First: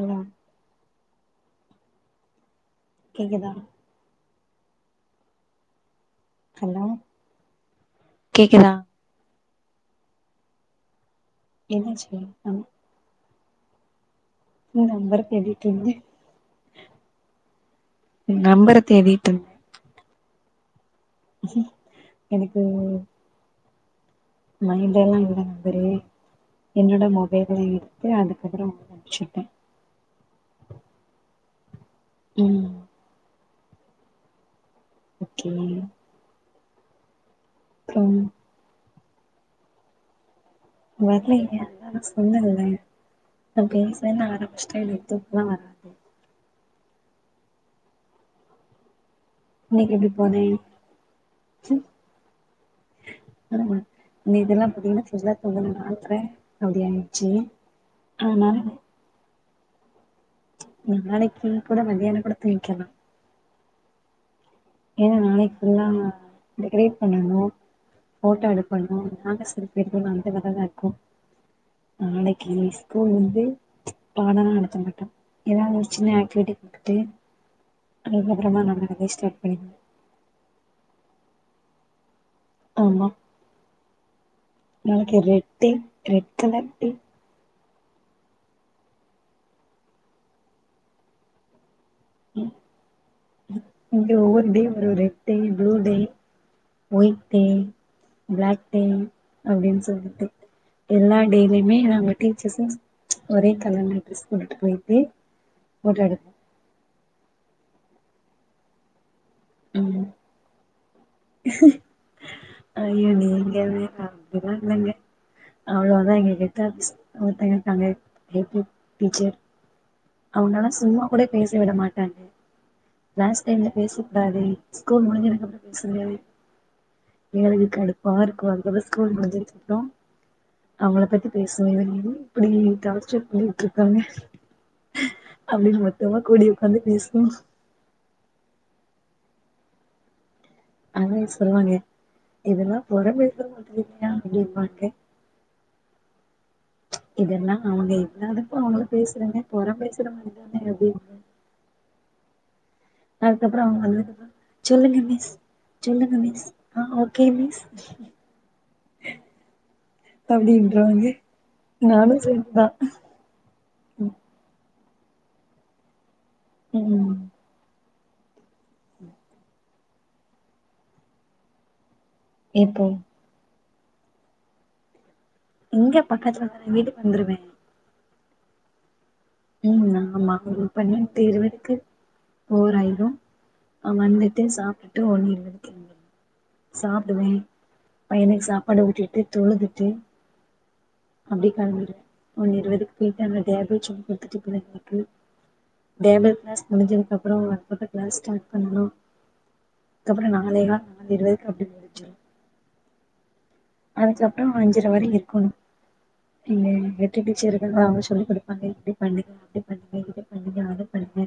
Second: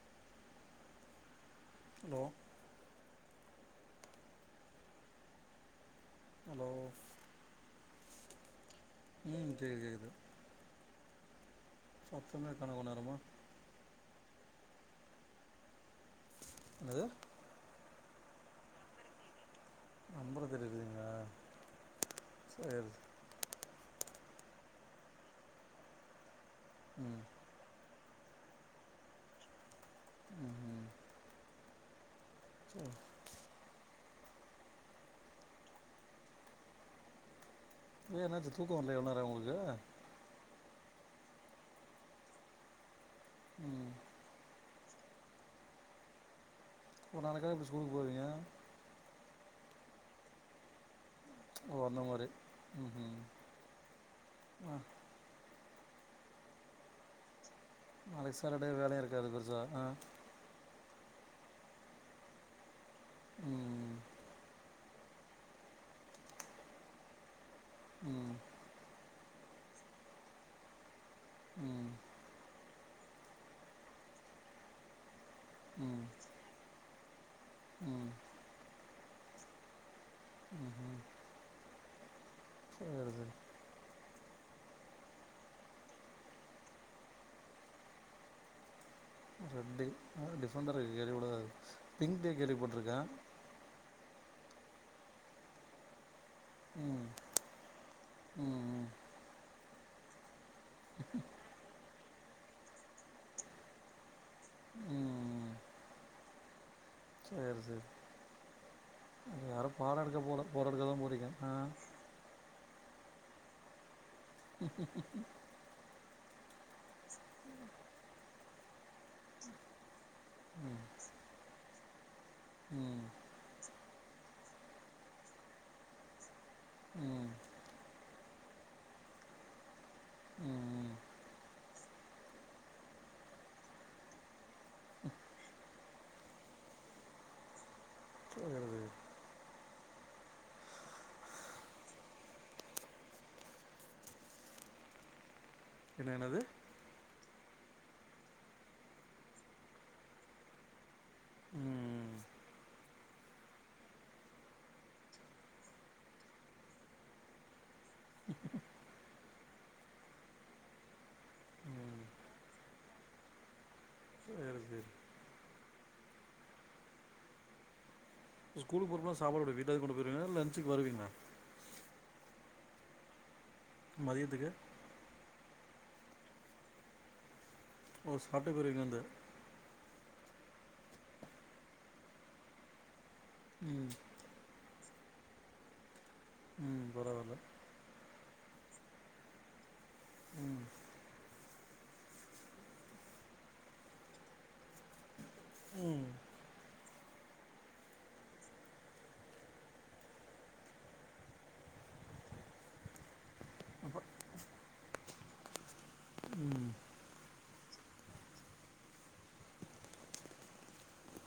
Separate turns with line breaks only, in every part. ஆமாம்
ஹலோ
கேக்குதா
ஹலோ
கேக்குதா
உம் கேக்குது கேக்குது
என்னாச்சு
சத்தமே கனவு நேரமா
நம்பர் கேட்டுடிங்க
இன்னது
நம்பற தேடிட்டு இருந்த
நம்பர தேடிட்டு இருந்த
எனக்கு மைண்ட்ல [inaudible] நம்பரே என்னோட
ம்
மொபைல்ல இரு க்கு அதுக்கப்புற அம்ச்சுட்டே
உ உ
ம்
செரி
ஓகே அப்புறம்
எ என்னாச்சி தூக்க வரலையா இந்நே ர உங்களுக்கு
வரலிங்க நா சொன்னல்ல
ம்
அப்டின் சொல்ல ஆரம் பிஷ்ட்டே எனக்கு தூக்க வராது
ஒரு நாளைக்கா இப்டி ஸ்கூலுக்கு போவீங்க
இன்னிக்கு எப்டி போதே
ஓ அந்த மாரி ம் ம்
அ ஆ நீ இதெல்லா
ஆ
பாத்தீங்கன்னா சொல்லா தோணு அம்சரே அப்டியா சேரி
நாளை சாட்டர்டே வேலயு இருக்காது பெருசா அ
நாளைக்கி கூட மத்தியான கூட தூங்க்கலா
ம்
ஏன்னா நாளைக் ஃபுல்லா இந்த கிரேட் பண்ணணு
ம்
போட்டோ எடுக்கனு நாங்க சிறு பேரு [unintelligible] இருக்கோ
ம்
நாளைக்கி ஸ் அப்போ வந்து பாட நடத்த மாட்டா எல்லா
ம்
[unintelligible] ஆக்டிவிட்டி டி
ம்
அதுக்கப்புறமா நம்ம உங்க இஷ்டம் பணிமாற
ம் ம்
ஆமா
சேரி சேரி
நாளைக்கு red day red colour day
red day December [unintelligible] pink day கேள்வி பட்ருக்கே
இங்க ஒவ்வொரு டே வரு ரெட் டே ப்ளூ டே
ம்
ஒயிட் டே பிளாக் டே
ம்
அப்டின் சொல்லிட்டு எல்லா டே லைமே நாங்க டீச்சர்ஸு ஒரே கலர்ல ட்ரெஸ் போட்டு போய்ட்டு
ம் ம்
ஃபோட்டோ எடுப்போ
சேரி சேரி யாரு பாடொ
ம்
எடுக்க போல ஃபோட்டோ எடுக்க தா போறிங் க ஆ
ஐய்ய நீ எங்க வேணா ங்கதா இருந்தங்க அவ்ளோ தா எங்க [unintelligible] ஒருத்தங்க இருக்காங்க [unintelligible] டீச்சர் அவனலா
ம்
சும்மா கூட பேச விட மாட் டாங்க
ம்
க்ளாஸ் டைம்ல பேச கூடாது ஸ்கூல் முடிஞ்சதுக்கப்றொ பேசுங்க
உம்
எங்களுக்கு கடுப்பா இருக்கு அதுக்கப்ற ஸ்கூல் முடிஞ்சதுக்கப்றொ
ம் ம்
அவுங்கள பத்தி பேசுவோ வெளிய இப்புடி டார்ச்சர் பண்ணிட்ருக்காங்க அப்டின் மொத்தமா கூடி ஒக்காந்து பேசுவோ
[unintelligible]
அதா சொல்வாங்க இதெல்லா பொறம் பேசுற [unintelligible] அப்டிம்பாங்க
என்ன என்னது
இதெல்லா அவுங்க இல்லாதப்போ அவுங்கள பேசுறனெ பொறம் பேசுற மாரிதானே அப்டினு
ம்
அதுக்கப்றொ அவுங்க வந்து சொல்லுங்க மிஸ் சொல்லுங்க மிஸ் ஆ ஓகே மிஸ்
ம் சேரி சேரி
உம்
ஸ்கூலுக்கு போறப்பல்லா சாப்பாடு வீட்லெந்து கொண்டு போய்ருவீங்ளா லஞ்ச்சுக்கு வருவீங்ளா
எப்போ
மதியத்துக்கு
இங்க பக்கத்துல தானே வீடு வந்துருவே
ஓ சாப்டே போய்டுவீங்க இங்கந்து
உம் ஆமா ஒரு பன்னெண்டு இருவதுக்கு ஓர் ஆயிரும்
ம்
அவுங்க வந்துட்டே சாப்டனு டு ஒன்னு இருவதுக்கு [inaudible]
ம்
சாப்டுவே
பரவால்ல
பையனுக் சாப்பாடு உட்டிட்டு தொழுதுட்டு
ம்
அப்டி கிளம்பிடுவே ஒன்னு இருவதுக்கு போயிட்டு அந்த டேபிள்ஸ் [unintelligible] [unintelligible]
ம்
டேபிள் கிளாஸ் முஞ்சதுக்கப் அப்புற [unintelligible] கிளாஸ் ஸ்டார்ட் பண்ணணு கப்புற நாங்கலேவா நால் இருவதுக்கு அப்டி பெல் அடிச்சிடு
அப்ப
அதுக்கப்புற அஞ்சர வரை இருக் கனு இல்ல
ம்
[unintelligible] எல்லா அவுங்க சொல்லிக் கொடுப்பாங்க இப்டி பண்ணுங்க அப்டி பண்ணுங்க இத பண்ணுங்க அத பண்ணுங்க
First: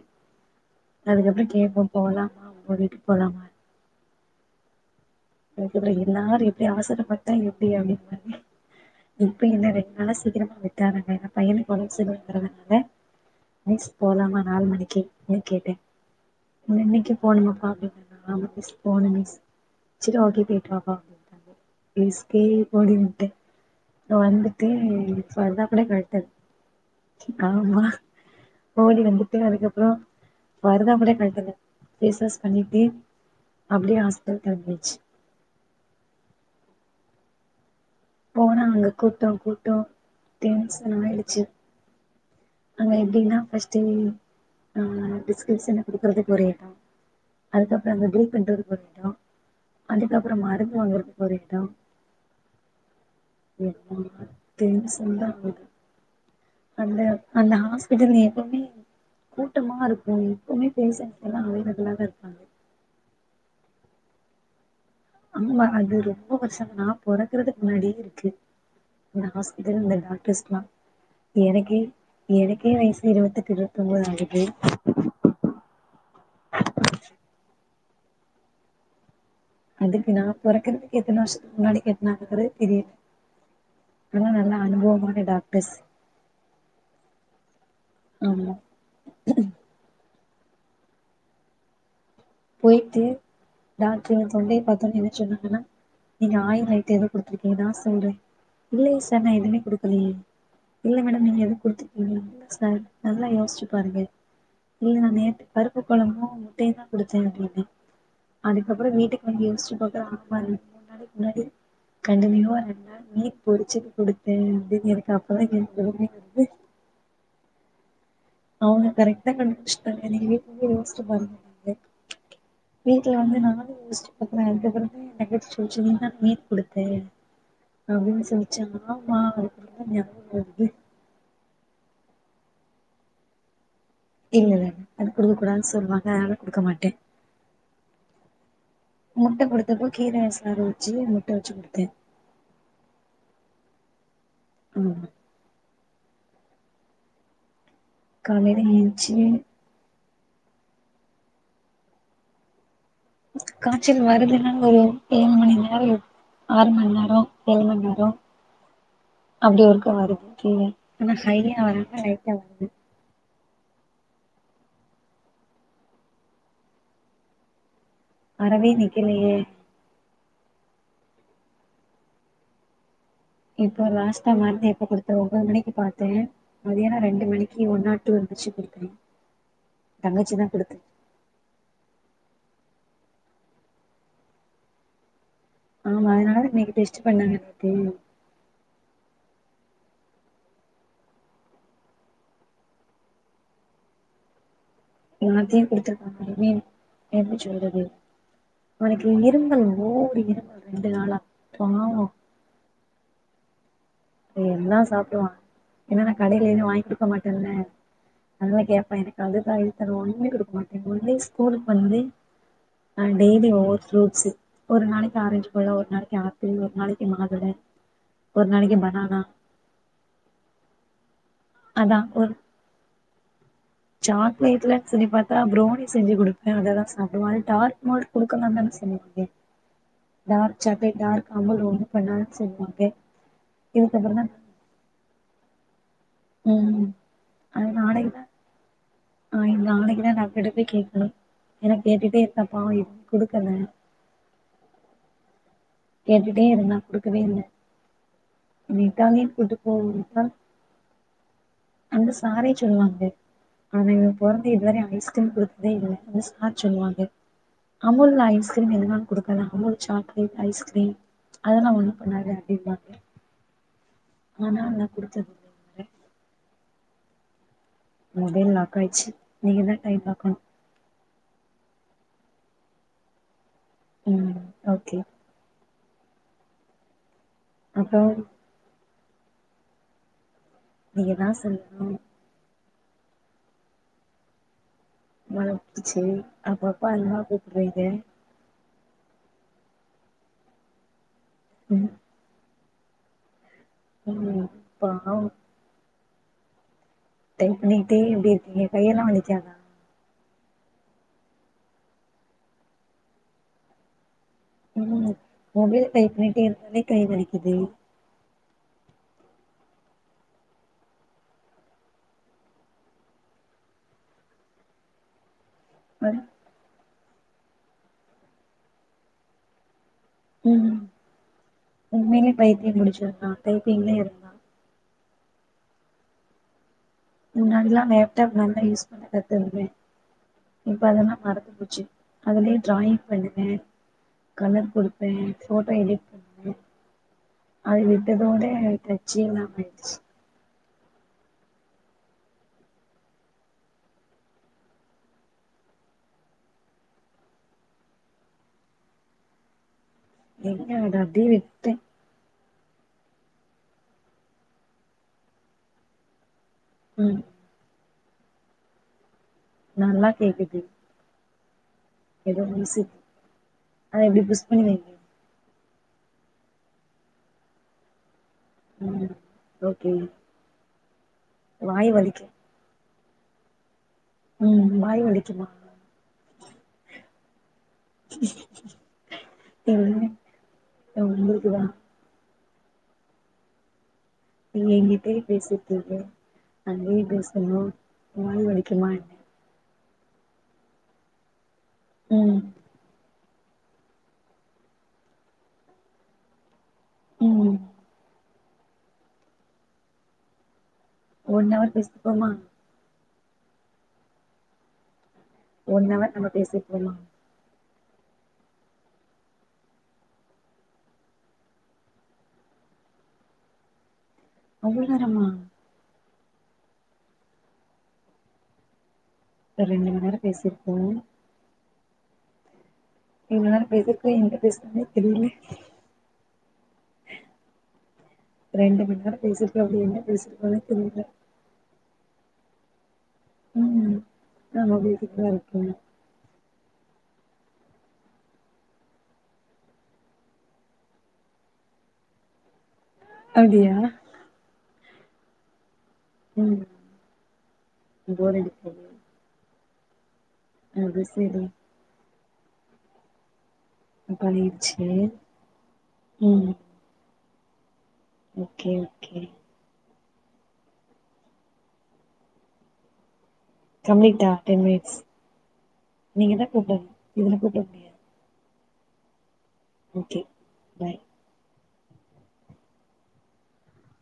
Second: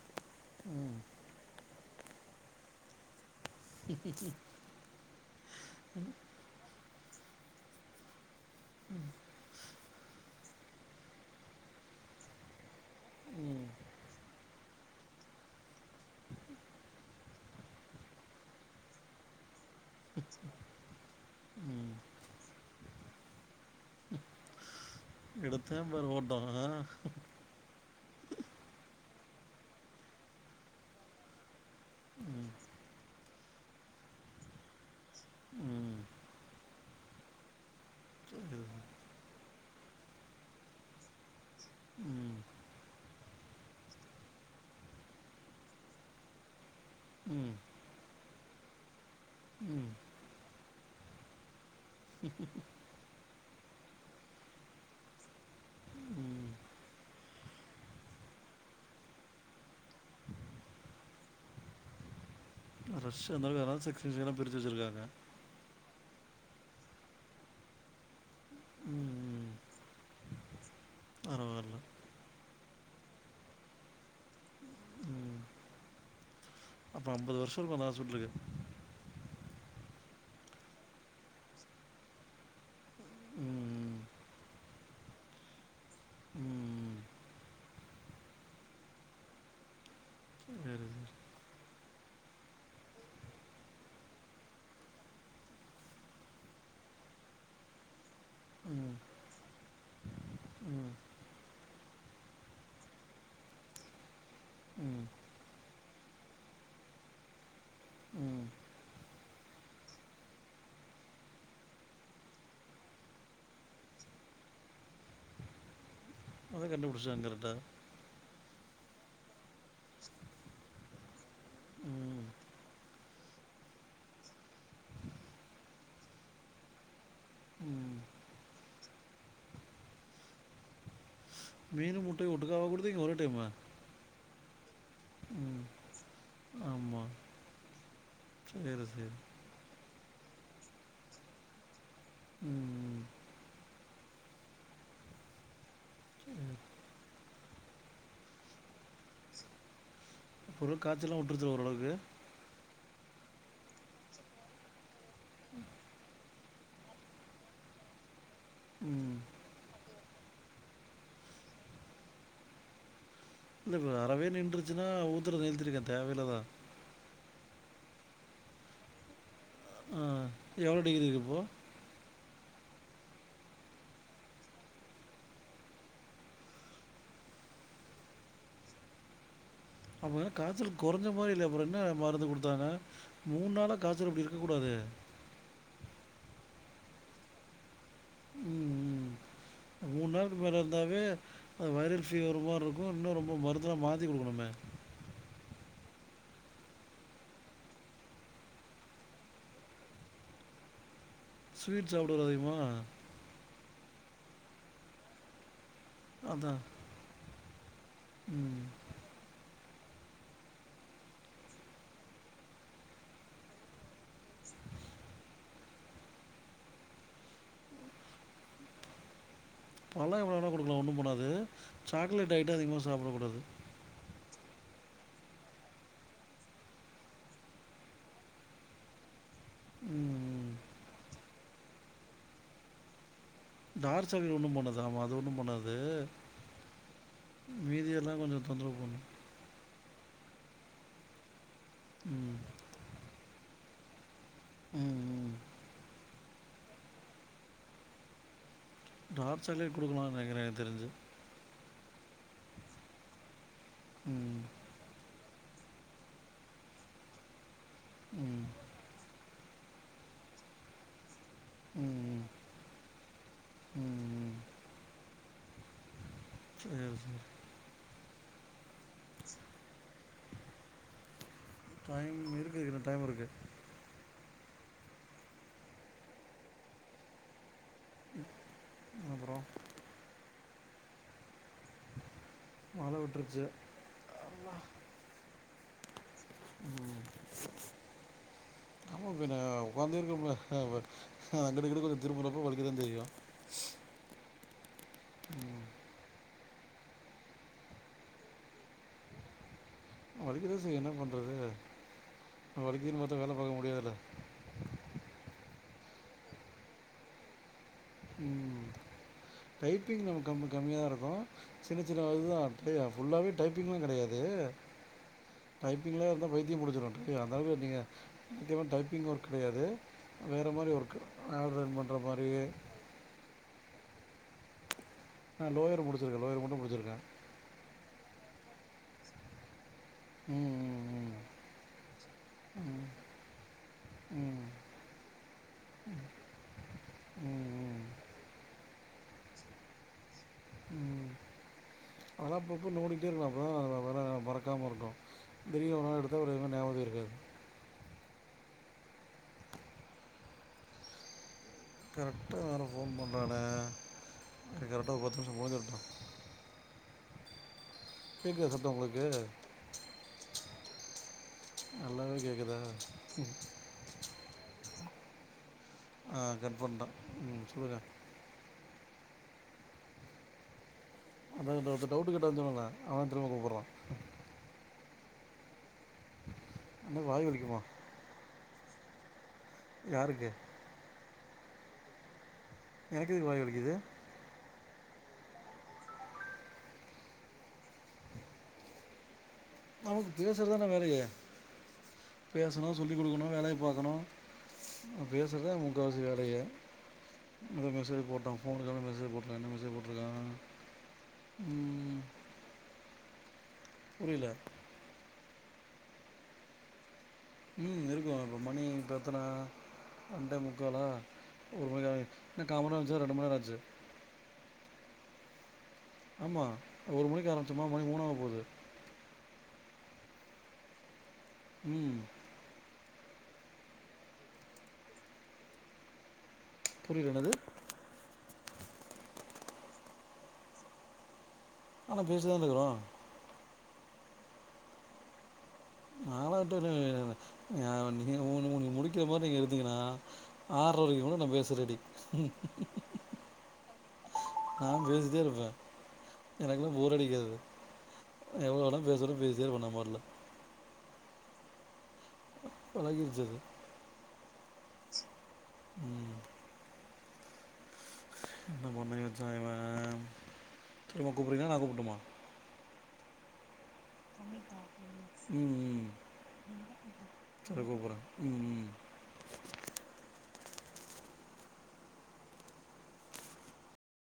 ம்
அதுக்கப்புற கேட்போம் போலாமா உங்க வீட்டுக்கு போலாமா
க்குங் க்குங்
எனக் எப்டி இருந்தமாரி இருந்து அவசர பட்டா எப்டி அதேமாரி இருப்பீங்கள ரெண்டு நாள சீக்கிரமா விட்டாங்க நேர பையனுக்கு ஒடம்பு சரியில்ங்கறவ வந்து
ம்
மிஸ் போலாமா நாலு மணிக்கு ஏ கேட்டே இன் இன்னிக்கு போணுமாப்பா அப்டி ஆமா மிஸ் போணு மிஸ் சில ஓகே கேட்ருவாப்பா
ம்
எஸ்கேப் ஒடிமுட்ட நா வந்துட்டே நீங்க
எடுத்தே
சொல்றப்பல
பாரு
கரெக்டா
ஓட்டோ ஆ
இருக் ஆமா ஓடி வந்துட்டு அதுக்கப்புற வருதாபில பேசல பிஸ்னஸ்
ம்
பண்ணிட்டு அப்டியே ஹாஸ்பிட்டல் கிளம்பியா ச்சி
ம் சேரி
போனா அங்க கூட்ட கூட்ட டென்சனாயிடுச்சி
ம்
அங்க எப்டின்னா ஃபஸ்ட்டைம் அ டிஸ்கிரிப்ஷன் குடுக்குறதுக்கு ஒரு எடோ
ம்
அதுக்கப்புற அங்க குரூப் எண்றதுக்கு ஒரு எடோ
ம்
அதுக்கப்புற மருந்து வாங்குறதுக்கு ஒரு எடோ டென்ஷன் தா ஆகுது
ம்
அந்த அந்த ஹாஸ்பிட்டல் எப்பவுமே கூட்டமா இருக்கு எப்பவுமே பேசன்ட் எல்லா அவைலபுளாவே இருப்பாங்க
ரஷ் அந்தளவு அதா செக்சன் செக்சனா பிரிச்சி வச்சிருக்கா
ஆமா அதுரு ரொம்ப பிரச்சன நா பொறக்கறதுக்கு முன்னாடியே இருக்கு இந்த
ம்
ஹாஸ்பிட்டல் இந்த டாக்டர்ஸ்ல்லா
பரவாயில்ல
எனக்கே எனக்கே வயசு இருவத்தெட்டு இருவத்தொம்போது
ம்
[inaudible]
அப்போ ஐம்பது [unintelligible]
அதுக்கு நா பொறக்கிறதுக்கு எத்தன வருஷத்துக்கு முன்னாடி கட்னாங்கிறது தெரியல
ம்
ஆனா நல்ல அனுபவமான டாக்டர்ஸ்
ம்
ஆமா
சரி சரி
போயிட்டு டாக்டர் தொண்டைய பார்த்தோன்ன என்ன சொன்னாங்கன்னா நீங்க ஆயில் ஐட்ட எதோ குடுத்துருக்கீங்க நா சொல்றே
ம்
இல்லயே சார் நா எதுவுமே குடுக்கலையே
ம்
இல்ல மேடம் நீங்க எதுவு குடுத்துருக்கீங்க இல்ல சார் நல்லா யோஸ்சு பாருங்க இல்ல
ம்
நா நேத்து பருப்பு கொளம்போ முட்டயுந்தா குடுத்தே அப்டின்னு
ம்
அதுக்கப்புற வீட்டுக்கு வந்து யோஸ்சி பாக்குற ஆமா ரெண்டு மூணு நாளைக்கு முன்னாடி கண்டினியுவா ரெண்டு நாள் மீன் பொரிச்சு குடுத்தே அப்டின்னு எனக்கு அப்பவே [unintelligible]
அத கண்டு பிடிச்சாங்கரதா
அவுங்க கரெக்டா கண்டுபிடிச்சிட்டாங்க நீங்கலே போயி யோஸ்சி பாருங்க
ம்
[unintelligible] வீட்ல வந்து நானு யோஸ்சி பாக்குறே அதுக்கப்புறந்தா எனக்கு பொறிச்ச மீன் தா மீன் குடுத்தே
ம்
அப்டின் சொல்லிச்சே ஆமா அதுக்கப்புறந்தா நியாபக வருது
மீனு முட்டை ஒட்டுகாவா குடுதீங்க ஒரே டைமா
இல்ல இல்ல அது கொடுக்க
ம்
கூடாதுனு சொல்லுவாங்க அதனால கொடுக்க மாட்டேன்
ஆமாம் சரி சரி
முட்டை கொடுத்தப்போ கீரை ஆர வச்சு முட்ட அவுச்சி கொடுத்தேன்
உம்
உம்
உம்
காலைல ஏந்ச்சி
பொருள் காய்ச்ச எல்லாம் விட்டுருச்ச ஓரளவுக்கு
காய்சல்வருதுன்னா ஒரு ஏழு மணி நேரம் ஆறு மணி நேரம் ஏழு மணி நேரம்
ம்
அப்படி ஒருக்க வருது ஆனா ஹையா வராமா லைட்டா வருது
இல்ல வறதே நின்றுச்சுன்னா ஊத்துரத நிருத்திடுங்க தேவ இல்லதா
அரவே நிக்கலையே
ஆஹ் எவ்வளோ டிகிரி இருக்குப்போ
இப்போ லாஸ்டா மருந்து எப்ப கொடுத்தன் ஒன்பது மணிக்கு பாத்தேன் மதியானம் ரெண்டு மணிக்கு ஒன்னார் டூ இருந்துச்சு கொடுத்தேன்
ஆமா காச்சல் குறைஞ்ச மாரி இல்ல அப்புறம் என்ன மருந்து கொடுத்தாங்க மூணு நாளா காச்சல் இப்படி இருக்க கூடாதே
ஆமா அதனால இன்னைக்கு டெஸ்ட் பண்ணலானு இருக்கே
உம் மூணு நாளைக்கு மேல இருந்தாலே அது வைரல் பீவர் மாரி இருக்கும் இன்னும் ரொம்ப மருந்து மாத்தி கொடுக்கணுமே
ல்லாத்தையும் கொடுத்துருக்குமே என்ன சொல்றது அவனுக்கு இருமல்ஓவர் இருமல் ரெண்டு நாளா
ஸ்வீட்ஸ்
பாவோ
சாப்படுவானா அதிகமா
எல்லாம் சாப்பிடுவான் ஏன்னா
அதான்
கடயிலேயும் வாங்கி கொடுக்க மாட்டேன்ல
ம்
அதல்லான் கேட்பேன் எனக்கு அதுதான் கொடுக்க மாட்டேங்க ஒன் ஸ்கூலுக்கு வந்து டெய்லி ஒவ்வொரு ஃப்ரூட்ஸ ஒரு நாளைக்கு ஆரஞ்சு பழம் ஒரு நாளைக்கு ஆப்பிள் ஒரு நாளைக்கு மாதுளை ஒரு நாளைக்கு ம ஆஹ்
பழம் எவ்ளோ வேணுனா குடுக்கலா ஒன்னும் பண்ணாது து
அதா
சாக்லேட் ஐட்டம் அதிகமா சாப்டக்கூடாது
சாக்லேட்லு சொல்லி பார்த்தா ப்ரோனி செஞ்சு கொடுப்பேன் அதான் சாப்படுவ அது டார்க் மால்ட் கொடுக்கலாம்னு தானே சொன்னீங்க
ம்
டார்க் சாக்லேட் டார்க் கம்பல் ரொம்ப பண்ணாதனது சொல்வாங்க
டார்க் சாக்லேட் ஒண்ணும் பண்ணாது அது ஒண்ணும் பண்ணாது அது
உம்அது நாளைக்குத்தான்
கொஞ்சம் தொந்தரவு பண்ணும்
ஆஹ் இந்த நாளைக்கு தான் நான் டாக்டர் ட போய் கேட்கணும் என கேட்டுட்டே
ம்
இருந்தப்பா குடுக்கல
உம் உம்
கேட்டுட்டே இரு நான் கொடுக்கவே இல்ல நீதாங்க
டார்க்
கூட்டு போ
சாக்லேட் கொடுக்கலாம்னு
ரீதா
நினைக்கிறேன் எனக்கு தெரிஞ்சு
அந்த சாரே சொல்லுவாங்க ஆனா இங்க
ம்
பொறந்து இதுவரையும் அ கொடுத்ததே என் சார் சொல்லுவாங்க அமுல்
ம்
ஐஸ்கிரீம் எதுணா கொடுக்க அமுல் சாக்லட் ஐஸ்கிரீம் ப்ப அதெல்லாம் ஒண்ணும்
ம்
பண்ணாத அப்டிமா
ம் ம்
ஆனா நல்ல குடிச்சது மாற
உம்
மொபைல் லாக் ஆயிடுச்சு நீங்க தான் டை ம் பாக்கணும்
டைம் இருக்குக்குன்ன டைம் இருக்கு
ம் ஓகே அப்போ
அப்பறோம்
நீங்கதான் சொல்ணும்
மழை விட்டுருச்சு
சேரி அப்ப அப்பா அா கூப்பிட்டு போயது [unintelligible]
ஆமாக பின்ன உட்காந்து இருக்க முடிய அங்குட்டு இங்குட்டு திரும்புரப்ப வலி து தெரியா
உம் [unintelligible] டைப் பண்ணிட்டே எப்டி இருக்கீங்க கையெல்லாம் வலிக்காதா
வலிக்கதான் செய்யும் என்ன பண்றது வலிக்குதுனுபாத்த வேலை பாக்க முடியாதுல்ல
உம் மொபைல் டைப் பண்ணிட்டு இருந்தாலே கை வலிக்குது
உம் டைப்பிங் நமக்கு கம் கம்மியா இருக்கும் சின்ன சின்ன இது தான் ஃபுல்லாவே டைப்பிங்லாம் கிடையாது டைப்பிங்லே இருந்தா பைத்தியம் புடிச்சிரும் அதாவது எப்டிங்க இங்கெலாம் டைப்பிங் ஒர்க் கிடையாது வேற மாரி
ம்
ஒர்க்கு ஆடர்ன் பண்ற மாரியே
டைப்பிங்லே இருந்தான்
அஹ லோயர் முடிச்சிருக்கேன் லோயர் மட்டும் முடிச்சிருக்கேன்
முன்னாடில்லாம் லேப்டாப் நல்ல யூஸ் பண்ண கத்துருந்தேன் இப்ப
ம்
அதெல்லாம் மறந்து போச்சு அதுலயே
ம் ம்
டிராயிங் பண்ணுவேன்
ம் ம்
கலர் கொடுப்பேன் போட்டோ எடிட் பண்ணுவேன்
ம் ம்
அது விட்டதோட டச்சேயில்லாம போயிருச்சு
உம் அதலாம் அப்பப்ப நோன்டிட்டே இருக்கலாம் அப்பதான் வேற மறக்காம இருக்கும் திடீர்னு ஒருனால் எடுத்தா வேற எதுமே ஞாபகத்துக்கு இருக்காது
[unintelligible]
கரெக்ட் கரெக்டா வேற போன் பண்ணுறானே கரெக்டா பத்து நிமிஷம் முடிஞ்சுருட்டும்
உம்
கேக்குதா சத்தம் உங்களுக்கு
நல்லா கேக்குது
நல்லாவே
ஏதோ
கேட்குதா
முடிச ஆனா எப்படி புஷ் பண்ணி வைங்க [unintelligible]
ஆஹ கட்பன்டேன் உம் சொல்லுங்க
உம் ஓகேங்க
அத ஒரு டவுட் கிட்ட வந்துங்க [unintelligible] அவன் திரும்ப கூப்புறான்
உம் வாய் வலிக்குமா
என்ன வாய் வலிக்குமா
[unintelligible]
யாருக்கு
உங்களுக்குதான்
எனக்கு எதுக்கு வாய் வலிக்குது
எங்கிட்டயே பேசிட்டீங்க அங்கையும் பேசணும் வாய் வலிக்குமா என்ன
நமக்கு பேசறதானே வேலையே
ம்
பேசனும் சொல்லி் கொடுக்கணும் வேலையை பார்க்கணும் ந பேசுறத முக்கவசி வேலைய
ம்
இ மெசேஜ் போட்டம் ஃபோக்கு மெசேஜ் போட்டுறேன் என்ன மெசே் போட்டிருக்கான்
ஒன்ன அவஹவர்
ம்,
பேசுப்போமா
புரியல
ஒண்ண அவவர் நம்ம பேசி இருப்போமா
ம் இருக்கும் இப்போ மணி இப்போ எத்தனை அண்ட முக்காலா ஒரு மணி என்ன காமரம்ந்துச்ச ரெண்டு மணி நேரம் ஆச்சு
விரமா
ஆமா ஒரு மணக்கு ஆரம்பிச்சோமா மணிக்கு மூணு ஆக போகுது
ரெண்டு மணி நேரம் பேசிருக்கோம்
உம்
இவ்ளவு நான் பேசி இருக்கும் என்ன பேசுறதுன்னு தெரியல
புரியல என்னது
ரெண்டு மணி நேரம் பேசட்டு அப்படி என்ன பேசிட்டு போனே தெரியல
ஆனா பேசிதான் இருக்கறோம்
உம் நம வீட்டுக்குான் இருக்க
நானா நீ உ உ முடிக்கிற மாதிரி நீங்க இருடுத்தீங்கன்னா ஆற வரைக்கும் கூட நான் பேசுற அடி
அப்படியா
ஆ பேசிட்டு இருப்பேன்
ம்
எனக்கும் போஊர் அடிக்காது
போர்
எவ்வளவு வேணும்
அடிக்குது
பேசும் பேசினே இருப்ப நானு முரல்ல
அது சரி
ஒக இருஜது
பளிச்சி
ம்
உம்
என்ன பண்ணி
ஓகே
வச்சா இவ நமா கூப்பிறீங்கா நான் கூப்பிட்டுமா
கம்ப்ளீட்டா டென் மினிட்ஸ்
உம் உம்
நீங்கதா கூப்டனு இதுல கூப்ட
சரி
முடியாது
கூப்பிடுறேன் உம் உம்
ஓகே பாய்